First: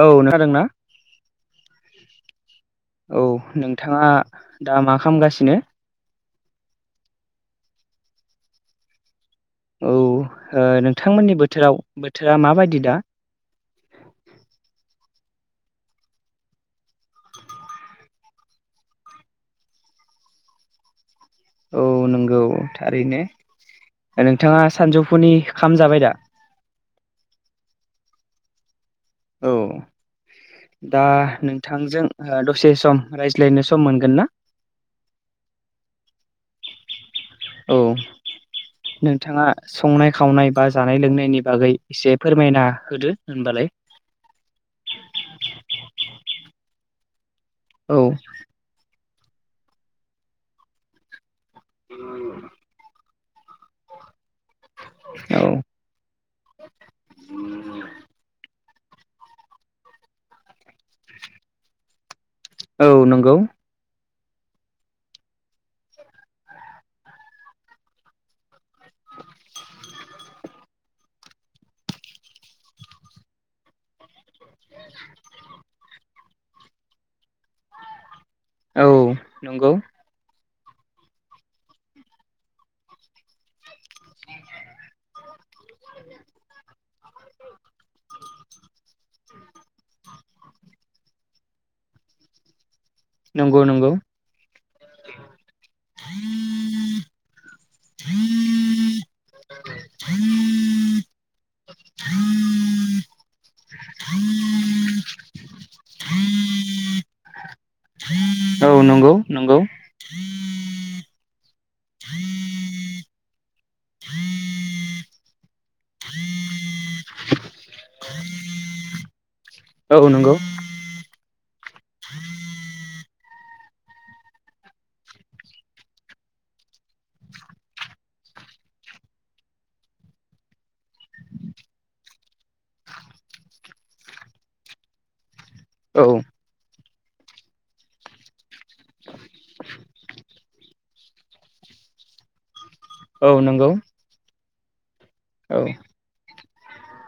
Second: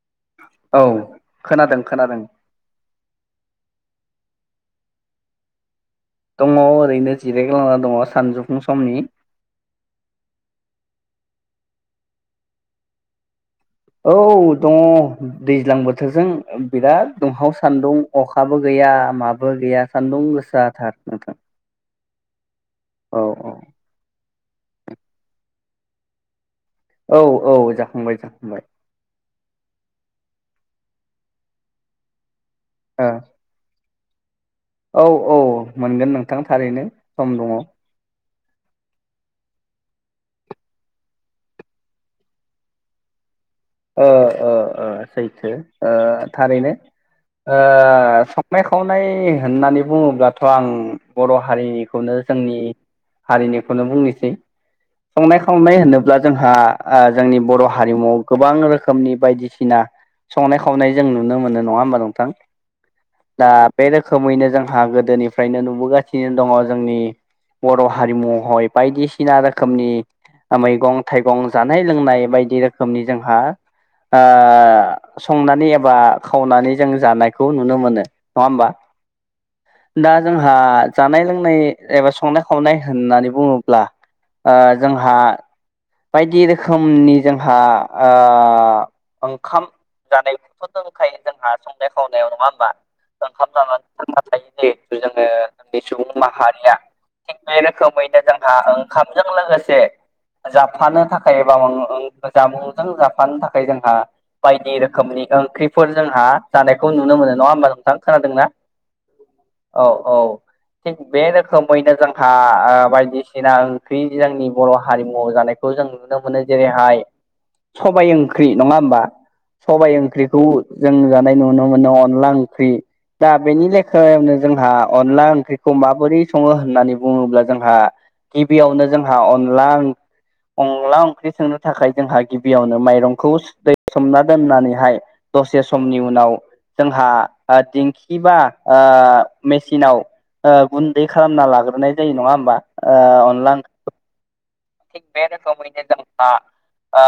औ खोनादों ना? औ खोनादों खोनादों औ नों थाङा दा मा खालामगासिनो? दङ ओरैनो जिरायग्लांना दङ सानजौफुं समनि। औ ओ नोंथांमोननि बोथोराव बोथोरा माबायदि दा। औ दङ दैज्लां बोथोरजों बिराद दुंहाव सान्दुं अखाबो गै या माबो गैया सान्दुं गोसाथार नोंथां। औ नंगौ थारैनो। औ नोंथाङा सानजौफुनि खाम जाबाय दा? औ औ जाखांबाय जाखांबाय। औ दा नोंथांजों दसे सम ओ रायज्लायनो सम मोनगोन गोनना? औ औ मोनगोन नोंथां थारैनो सम दङ। [inaudible] नोंथाङा संनाय खावनाय बा जानाय लोंनायनि बागै एसे फोरमायना होदो। होनबालाय ओ ओ सैथो थारैनो। ओ औ संनाय खावनाय होननानै बुङोब्लाथ' आं बर' हारिनिखौनो जोंनि हारिनिखौनो बुंनोसै। संनाय औ खावनाय होनोब्ला जोंहा जोंनि बर' हारिमुवाव गोबां रोखोमनि बायदिसिना संनाय खावनाय जों नुनो मोनो नङा होमबा नोंथां? औ नंगौ। दा बे रोखोमैनो जोंहा गोदोनिफ्रायनो नुबोगासिनो दङ जोंनि बर' हारिमुहय बायदिसिना रोखोमनि ओ मैगं थाइगं जानाय लोंनाय बायदि रोखोमनि जोंहा ओ संनानै ए बा खावनानै जों जानायखौ नुनो मोनो। होमबा औ नंगौ। दा जोंहा जानाय लोंनाय एबा संनाय खावनाय होननानै बुङोब्ला ओ जोंहा बायदि रोखोमनि जोंहा ओ ओंखाम जानायखौथ' दंखायो जोंहा संनाय खावनायाव, नङा होमबा? [unintelligible] नंगौ नंगौ जोंनि सुबुं माहारिया थिग बे रोखोमैनो जोंहा ओंखामजों लोगोसे जाफानो थाखाय एबा मा जामुंजों जाफानो थाखाय जोंहा बायदि रोखोमनि ओंख्रिफोर जोंहा जानायखौ नुनो मोनो नङा होमबा नोंथां? खोनादोंना? औ नंगौ नंगौ औ औ। थिग बे रोखोमैनो जोंहा ओ बायदिसिना ओंख्रि जोंनि बर' हारिमु आव जानायखौ जों नुनो मोनो जेरैहाय सबाइ ओंख्रि नङा होमबा? सबाइ औ नंगौ ओंख्रिखौ जों जानाय नुनो मोनो, अनला ओंख्रि दा बेनि लेखायावनो जोंहा अनला ओंख्रिखौ माबोरै सङो होननानै बुङोब्ला जोंहा गिबियावनो जोंहा अनला अनला ओंख्रि संनो थाखाय जोंहा गिबियावनो माइरंखौ दै सोमना दोननानैहाय दसे समनि औ उनाव जोंहा ओ दिंखि बा ओ मेसिनाव ओ गुन्दै खालामना लाग्रोनाय जायो नङा होमबा? औ ओ अनला नंगौ ओंख्रिखौ [unintelligible] औ ओ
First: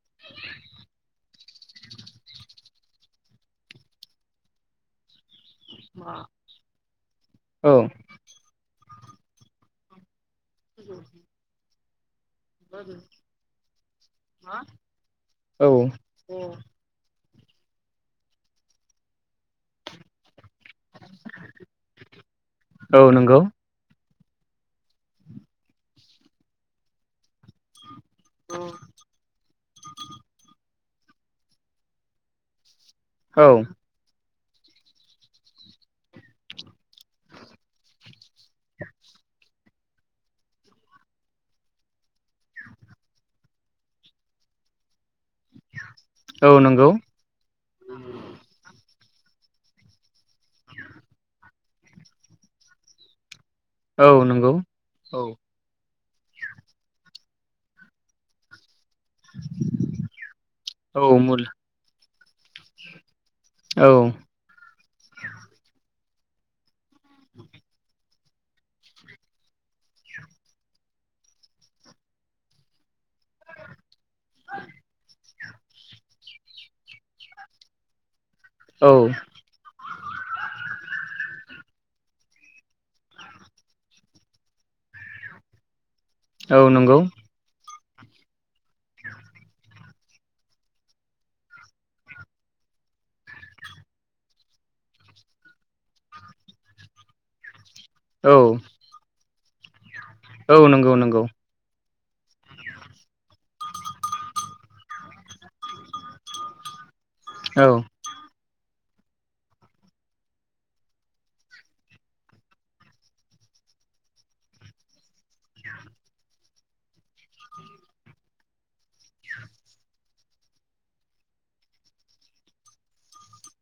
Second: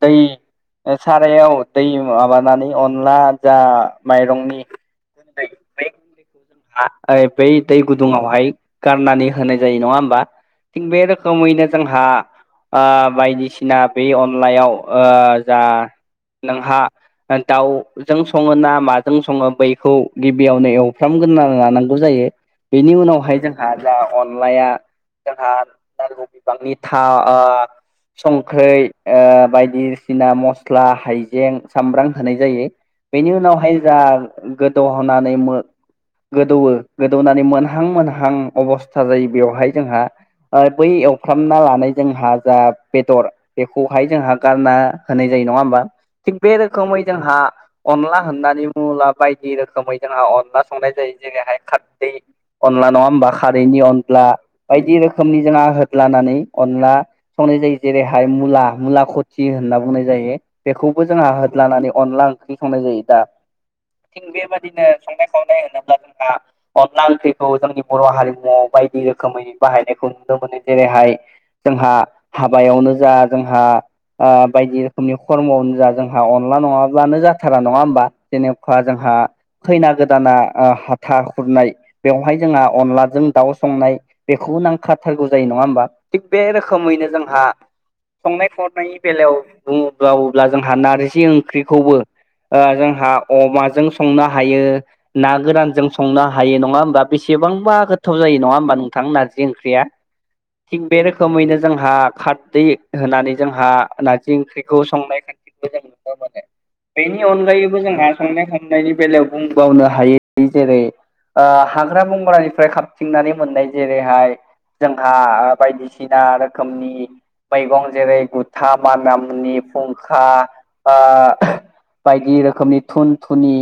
दै सारायाव दै माबानानै अनला जा माइरंनि [inaudible] आ बै औ दै गुदुंहाय गारनानै होनाय जायो नङा होमबा? थिग बे रोखोमैनो जोंहा ओ बायदिसिना बे अनलायाव ओ जा औ नोंहा दाउजों सङोना माजों सङो बैखौ गिबियावनो एवफ्राम गोरना लानांगौ जायो। बेनि औ नंगौ उनावहाय जोंहा जा अनलाया जोंहा [unintelligible] थाव ओ संख्रि ओ बायदिसिना मस्ला, हायजें, सामब्राम होनाय जायो। बेनि औ उनावहाय जा गोदौ होनानै मो गोदौवो गोदौनानै मोनहां मोनहां अबस्था जायो बेवहाय जोंहा ओ बै एवफ्रामना लानाय जोंहा जा बेदर बेखौहाय जोंहा गारना होनाय जायो नङा होमबा? थिग औ बे नंगौ रोखोमै जोंहा अनला होननानै मुला बायदि रोखोमै जोंहा अनला संनाय जायो जेरैहाय खारदै अनला नङा होमबा खारैनि औ अनला नंगौ बायदि औ रोखोमनि जों होदलानानै अनला सं नाय जायो जेरै हाय मुला मुला खटि होनना बुंनाय जायो औ बेखौबो जोंहा मुल होदलानानै अनला ओंखो ओंख्रि संनाय जायो दा औ थिग बेबादिनो संनाय खावनाय होनोब्ला जोंहा अनला ओंख्रिखौ जोंनि बर' हारिमुआव बायदि रोखोमैनि बाहायनायखौ नुनो मोनो जेरैहाय जोंहा हाबायावनो जा जोंहा आ बायदि रोखोमनि खर्मआवनोजा जोंहा अनला नङाबानो जाथारा नङा होमबा जेनेबा औ जोंहा फैनागोर जाना आ हाथा खुरनाय बेवहाय जोंहा अनलाजों दाउ संनाय बेखौ नांखाथार गौ जायो नङा होमबा थिग बे औ नंगौ रोखोमैनो जोंहा संनाय खावनायनि बेलायाव बुङोब्ला अब्ला जोंहा नारजि ओंख्रिखौबो ओ जोंहा अमाजों संनो हायो ना गोरानजों संनो हायो नङा होमबा बेसेबांबा गोथाव औ जायो नङा होमबा नोंथां नारजि ओंख्रिया। औ थिग नंगौ बे नंगौ रोखोमैनो जोंहा खारदै होनानै जोंहा नारजि ओंख्रिखौ संनायखाय बेनि औ अनगायैबो जोंहा संनाय खांनायनि बेलायाव बुंबावनो हा हायो जेरै आ हाग्रा बंग्रानिफ्राय खाबथिंनानै मोननाय जेरैहाय जोंहा ओ बायदिसिना रोखोमनि मैगं जेरै गुथा मानामुनि फुंखा आ- बायदि रोखोमनि थुन थुनि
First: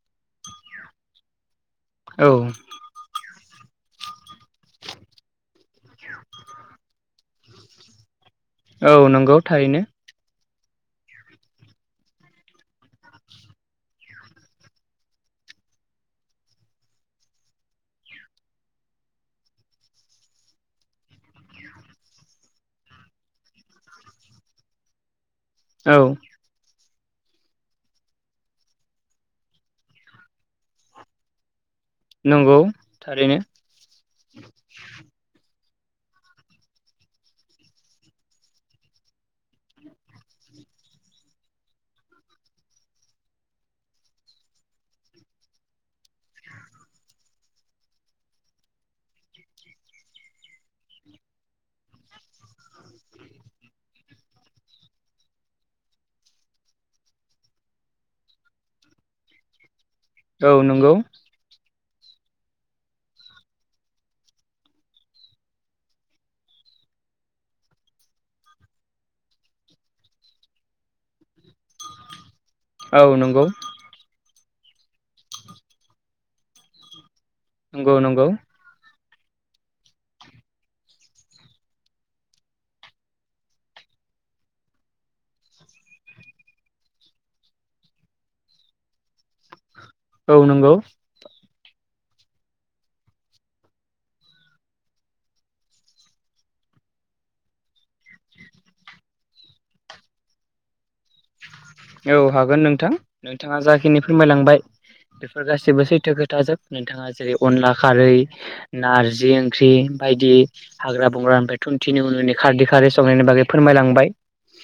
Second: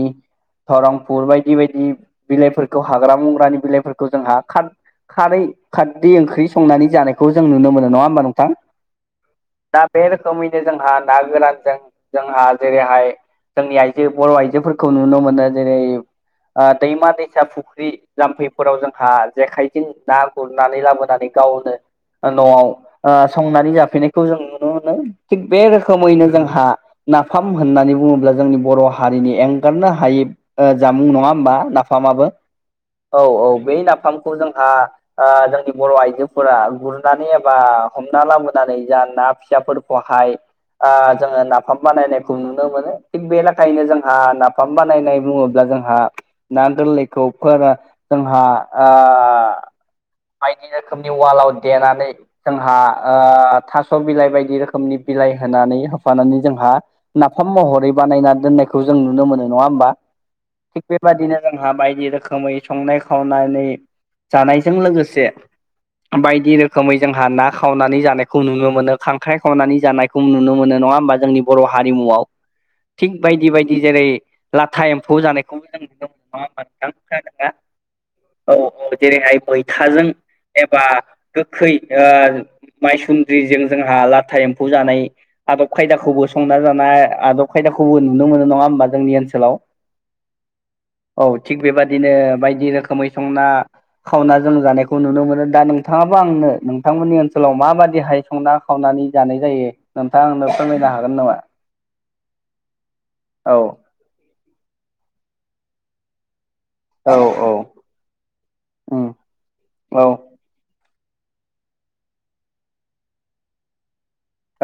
धरं फुर बायदि बायदि औ बिलाइफोरखौ हाग्रा बंग्रानि बिलाइफोरखौ जोंहा खार खारै खारदै ओंख्रि संनानै जानायखौ जों नुनो मोनो नङा होमबा नोंथां? औ नंगौ थारैनो। समैनो जोंहा ना गोरानजों जोंहा जेरैहाय जोंनि आइजो बर' आइजोफोरखौ नुनो मोनो जेरै ओ दैमा दैसा फुख्रि जाम्फैफोराव जोंहा जेखाइजोंं ना गुरनानै लाबोनो नानै गावनो न'आव ओ संनानै जाफैनायखौ जों नुनो मोनो थिग बे औ रोखोमैनो जोंहा नाफाम होननानै बुङोब्ला जोंनि बर' हारिनि एंगारनो हायि ओ जामुं नङा होमबा नाफ फामाबो नंगौ औ थारैनो औ बे नाफा फामखौ जोंहा ओ जोंनि बर' आइजोफोरा गुरनानै एबा हमना लाबोनानै जा ना फिसा फोरखौ हाय आ जोङो नाफाम बानायनायखौ नुनो मोनो थिग बे लाखायनो जोंहा नाफाम बानायनाय बुङो ब्ला जोंहा ना गोरलैखौ फोरा जोंहा आ बायदि रोखोमनि वालाव देनानै जोंहा ओ थास' बिलाइ बायदि रोखोमनि बिलाइ होनानै होफानानै जोंहा नाफाम महरै बानायना दोननायखौ जों नुनो मोनो नङा होमबा? औ थिग नंगौ बेबायदिनो जोंहा बायदि रोखोमै संनाय खाव नानै जानायजों लोगोसे बायदि रोखोमै जोंहा ना खावनानै जानायखौ नुनो मोनो खांख्राइ खावनानै जानायखौ नुनो मोनो। नङा होनबा जोंनि बर' हारिमुआव औ थिख नंगौ बायदि बायदि जेरै लाथाइ एमफौ जानाय नंगौ नंगौ। औ औ जेरैहाय मैथाजों एबा गोखै ओ माय सुन्द्रिजों जोंहा लाथा एम्फौ जानाय आदब खायदा खौबो संना जानाया आदब खायदा खौबो नुनो मोनो नङा होमबा जोंनि ओनसोलाव। औ नंगौ। औ थिग बेबादिनो बायदि रोखोमै संना खावना जों जानायखौ नुनो मोनो दा नोंथाङा आबो आंनो नोंथां मोननि ओनसोलाव माबादि हाय संना खावनानै जानाय जायो नोंथांआ आंनो फोरमायनो हा गोन नामा? औ हागोन नोंथां औ नोंथाङा जाखिनि फोरमाय लांबाय बेफोर गासिबो सैथो खोथा जोब। नोंथाङा जेरै अनला खारै उम नारजि ओंख्रि औ बायदि हाग्रा बंग्रा निफ्राय थुमथिनि उननि खारदै खारै संनायनि बागै फोरमाय लांबाय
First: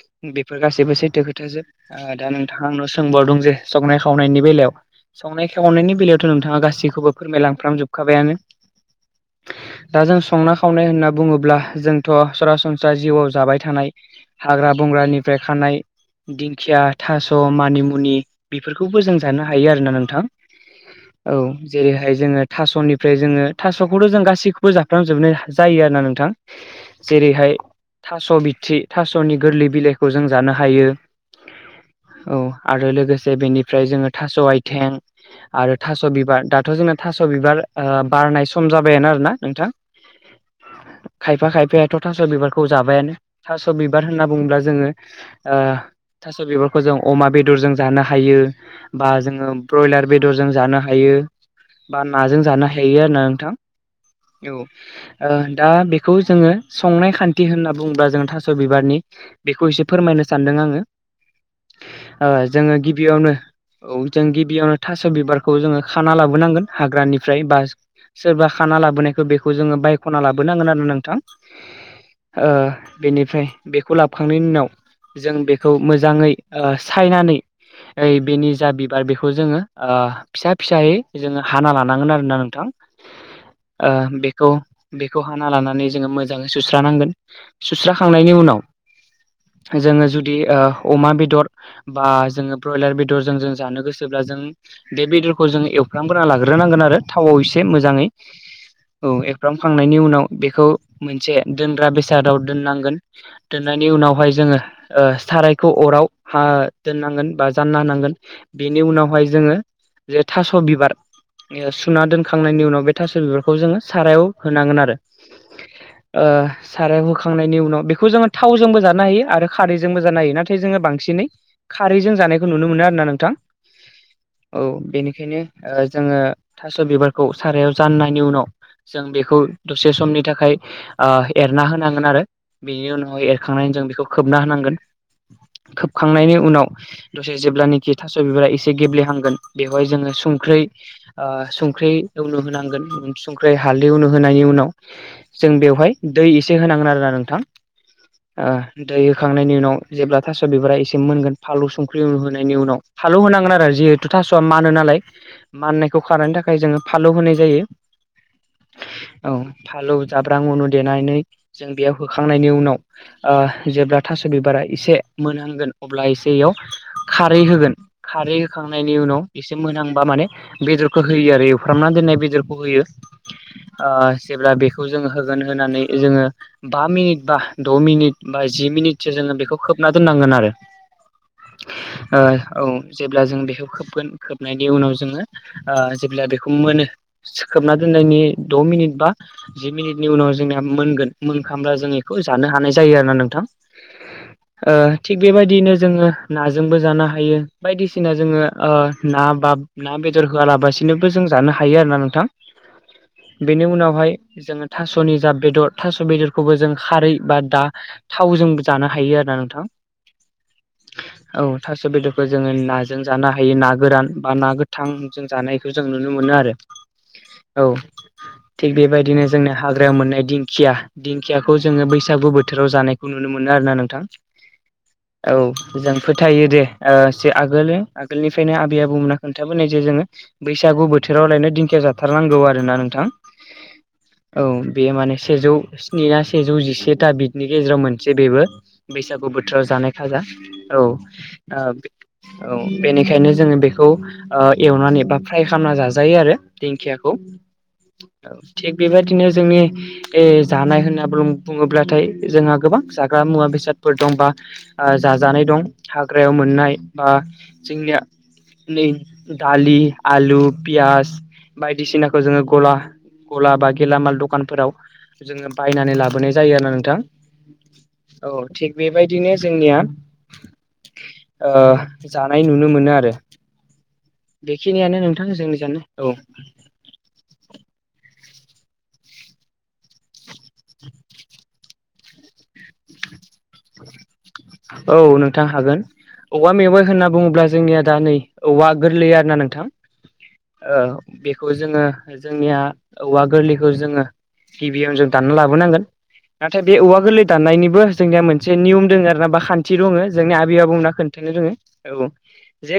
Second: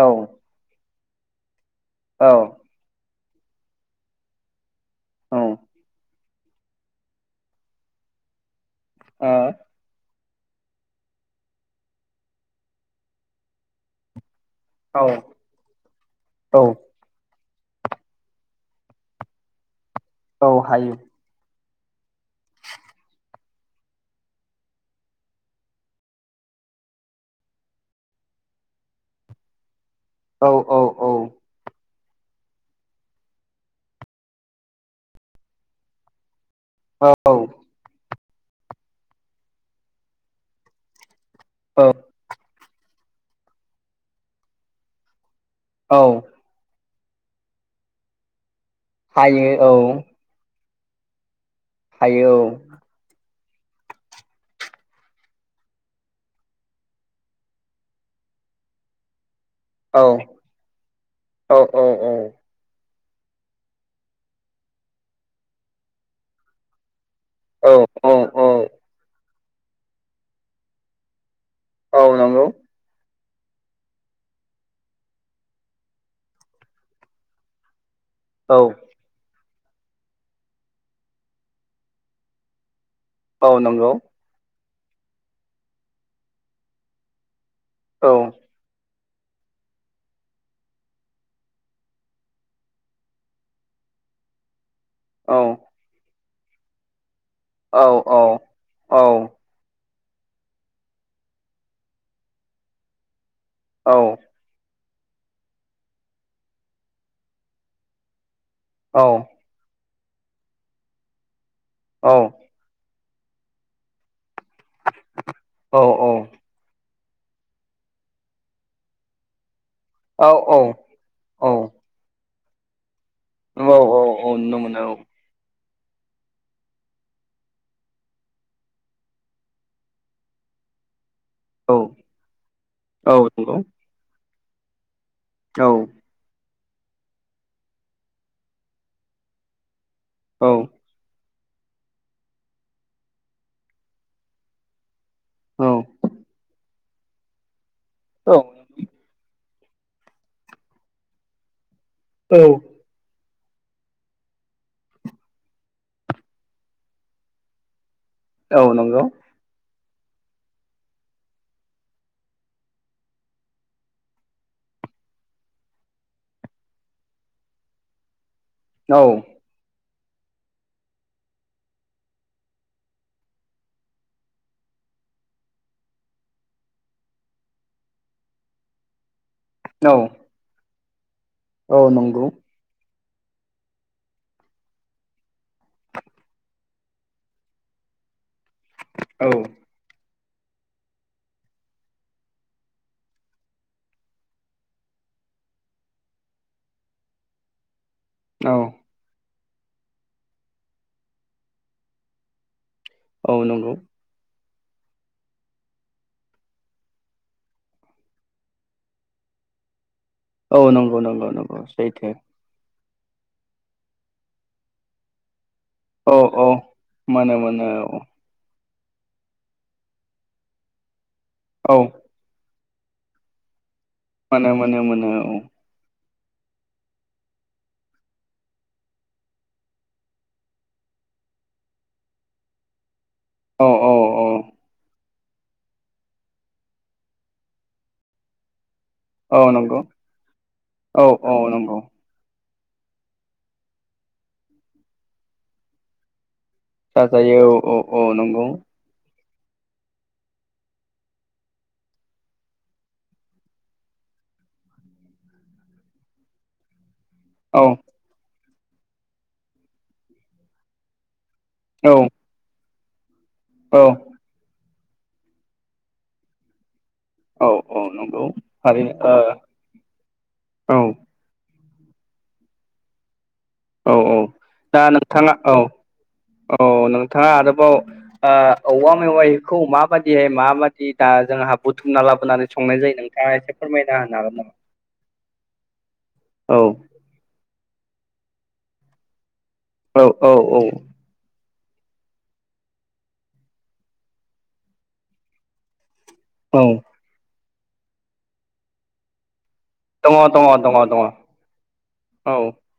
औ बेफोर गासैबो सै बे खोथाजोब। ओ दा औ नोंथाङा आंनाव सोंबावदों जे संनाय खावनायनि बेलायाव। संनाय खावनायनि बेलायावथ' नोंथाङा गासैखौबो फोरमायलांफ्राम जोबखाबायानो। ओ। संनाय खावनाय होनना बुङोब्ला जोंथ' सरासनस्रा जिउआव जाबाय थानाय हाग्रा औ बंग्रानिफ्राय खानाय दिंखिया, थास' मानिमुनि बेफोरखौबो जों जानो हायो आरोना नोंथां औ। जेरैहाय जोङो थास'निफ्राय जोङो थास'खौथ' जों गासैखौबो जाफ्राम जोबनाय जायो आरो ना नोंथां जेरैहाय थास' बिथ्रि थास'नि गोरलै बिलाइखौ जों औ जानो हायो। औ औ औ आरो लोगोसे बेनिफ्राय जोङो थास' आथिं आरो थास' बिबार दा थ' जोंना थास' बिबार ओ बारनाय सम जाबायानो आरोना नोंथां। खायफा औ खायफायाथ' थास' बिबारखौ जाबायानो थास' बिबार होनना बुङोब्ला जोङो ओ औ बेफोरखौ जों अमा बेदरजों जानो हायो बा हायो जोङो औ ब्रयलार बेदरजों जानो हायो। बा हायो नाजों जानो हायो आरोना नोंथां। औ ओ दा बेखौ जोङो संनाय खान्थि होनना बुङोब्ला जोङो थास' बिबारनि बेखौ एसे औ फोरमायनो सानदों आंङो। औ औ औ। गिबियावनो औ जों गिबियावनो थास' बिबारखौ जोङो खाना लाबोनांगोन हाग्रानि ओमफ्राय बा औ सोरबा औ खाना लाबोनायखौ बेखौ जोङो बायख'ना लाबोनांगोन आरोना नोंथां। औ नंगौ ओ बेनिफ्राय बेखौ लाबोखांनायनि उनाव जों बे खौ मोजाङै ओ सायनानै बेनि औ जा बिबार बेखौ जोङो ओ फिसा फिसायै जोङो हाना लानांगोन आरोना नोंथां। औ ओ नंगौ बेखौ बेखौ हाना लानानै जोङो मोजाङै सुस्रानांगोन। औ सुस्राखांनायनि उनाव जोङो जुदि ओ अमा बेदर बा जोङो ब्रयलार बेदर जों जों जानो गोसोब्ला जों बे बेदरखौ औ जों एवफ्रांगोना लाग्रोनांगोन आरो। थावाव एसे औ मोजाङै औ एख्राम खांनाय नि उनाव बेखौ मोनसे दोनग्रा बेसादाव दोननांगोन। दोननायनि औ उनावहाय जोङो ओ सारायखौ अराव हा दोननांगोन बा जानना होनांगोन। बेनि औ उनावहाय जोङो जे थास' बिबार सुना औ दोनखांनायनि उनाव बे थास' बिबारखौ जोङो सारायाव होनांगोन आरो ओ सारायाव होखांनायनि उनाव बेखौ जोङो थावजोंबो जानो हायो आरो खारैजोंबो जानो औ हायो औ नाथाय जोङो बांसिनै औ खारैजों जानायखौ नुनो मोनो आरोना नों थां नुनो औ बेनिखायनो ओ जोङो थास' बिबारखौ सारायाव जाननायनि उनाव जों बेखौ दसे समनि थाखाय ओ एरना मोनो औ होनांगोन आरो बेनि औ उनावाय नंगौ औ एरखांनानै जों बेखौ खोबना होनांगोन। खोबखांनायनि उनाव दसे जेब्लानाखि थास' बिबारा एसे गेब्लेहांगोन बेव हय जोङो औ औ संख्रै ओ संख्रि उन्दु होनांगोन संख्रि हालदै उनु होनायनि उनाव जों बेवहाय दै एसे होनांगोन आरोना नोंथां ओ खांनायनि उनाव जेब्ला थास' बिसारा इसे मोनगोन फालौ संख्रि उनु होनायनि औ उनाव नंगौ फालौ होनां गोन आरो जिहेतु थास'आ मानो नालाय माननायखौ खारनायनि थाखाय जोङो फालौ होनाय जायो। औ नंगौ। औ फालौ जाब्रां अनु देनानै जों बेयाव होखांनायनि उनाव ओ जेब्ला थास' बिबारा एसे मोनहांगोन अब्ला एसे इयाव खारै होगोन खारै खांनायनि औ उनाव एसे मोनहां बा माने बेदरखौ होयो आरो एवफ्रामनानै दोननाय बेदरखौ होयो ओ जेब्ला बेखौ जों जों होगोन होनानै जोङो बा मिनिट बा द' मिनिट। बा जि मिनिटसो जोङो बेखौ खोबना दोननांगोन आरो। ओ औ। जेब्ला जों बेखौ खोबगोन खोबनायनि उनाव जोङो जेब्ला बेखौ मोनो खोबना दोननायनि द' मिनिट बा जि मिनिटनि उनाव जोंनिया मोनगोन मोनखामब्ला जों बेखौ जानो हानाय जायो आरो। ना नोंथां ओ थिग बेबायदियैनो जोङो नाजोंबो जानो हायो बायदिसि बायदिसिना जोङो ओ ना बा ना बेदर होआलाबसिनोबो जों जानो हायो आरोना नोंथां। औ बेनि नंगौ उनावहाय जोङो थास'नि जा बेदर थास' बेदरखौबो जों खारै बा दा थावजों जानो हायो आरो ना नोंथां औ नंगौ नंगौ औ नंगौ थावसे सैथो बेदरखौ जोङो जों जानो हायो ना गोरान बा ना गोथां जों जानाय बेखौ जों नुनो औ मोनो औ आरो मोनो औ। मोनो थिग बेबायदिनो जोंनि हाग्रायाव मोननाय दिंखिया दिंखियाखौ औ जोङो बैसागु बोथोराव जानाय खौ नुनो मोनो आरोना नोंथां मोनो मोनो मोनो औ मोजां। फोथायो दे जे ओ आगोल आगोलनिफ्रायनो आबै आबौमोना खोनथाबोनाय जे जोङो बैसागु बोथोर बोथोराव लायनो दिंखिया जाथारनांगौ आरो ना नोंथां? औ औ बेयो माने सेजौ स्नि सेजौ जिसेथा बिनि गेजेराव मोन जसे बेबो बैसागु औ बोथोराव नंगौ जानाय खाजा औ। औ बेनिखायनो जोङो बेखौ ओ एवनानै बा फ्राय खालामना जाजायो आरो। दिंखियाखौ जाजायो औ औ औ नंगौ थिग बेबायदि बिनो जोंनि जानाय होनना बुङोब्लाथाय जोंहा गोबां जाग्रा मुवा बेसादफोर दं बा जाजानाय दं हाग्रायाव मोननाय बा औ जोंनिया नै दालि आलु पियास - - औ बायदिसिनाखौ जोङो गला गला बा औ गेलामाल दखानफोराव जोङो बायनानै लाबोनाय जायो आरोना नोंथां। औ औ नंगौ औ थिग थारैनो बेबायदिनो जोंनिया ओ ओ जानाय नुनो मोनो आरो। औ औ दा बेखिनियानो नोंथां नोंथाङा औ जोंनि जानाय औ औ नोंथाङा आरोबाव ओ औवा मेवाइखौ माबादिहाय माबादि दा जोंहा बुथुमना लाबोनानै संनाय जायो नों ओ एसे फोरमायना होनो हागोन नामा? औ नोंथां हागोन औवा औ मेवाइ होनना बुङोब्ला जोंनिया दा नै औवा गोरलैया आरोना नों औ औ ओ खौ जोङो जोंनिया औवा गोरलैखौ जोङो गिबियावनो जों दानना लाबोनांगोन नाथाय बे औवा गोरलै दाननायनिबो जोंनिया मोनसे नियम दं आरोना बा थि दङ जोंनि आबै आ बुंना दङ दङ खोन्थानो दङ रोङो औ बुं जे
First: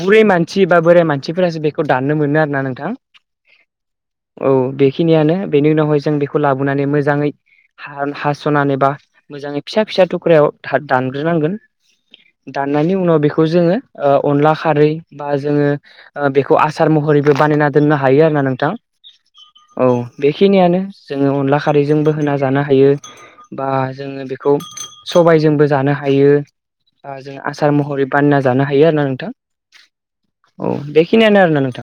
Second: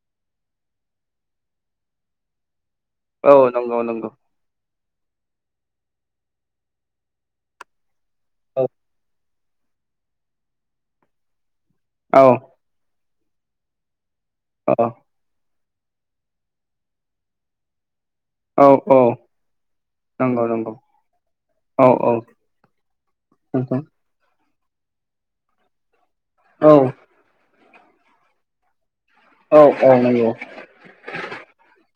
बुरै मानसि बा बोराय मानसिफोरासो बेखौ दाननो मोनो आर ना नों थां दङ औ नंगौ नंगौ औ बे बे खिनियानो बेनि उनावहाय जों बेखौ लाबोनानै मोजाङै औ हास'नानै एबा मोजाङै फिसा फिसा थुख्रायाव दानग्रोनांगोन औ दाननायनि उनाव बेखौ जोङो। ओ अनला खारै बा जोङो बेखौ आसार महरैबो बानायना दोननो हा हायो आरो ना औ नोंथां। औ नंगौ नंगौ बेखिनियानो जोङो अनला औ औ खारैजोंबो होना जानो हायो बा नंगौ जोङो बेखौ बेखौ सबायजोंबो जानो हायो औ जों आसार महरै बानना जानो हायो आरो। थां औ औ नंगौ औ बेखिनियानो आरोना नोंथां।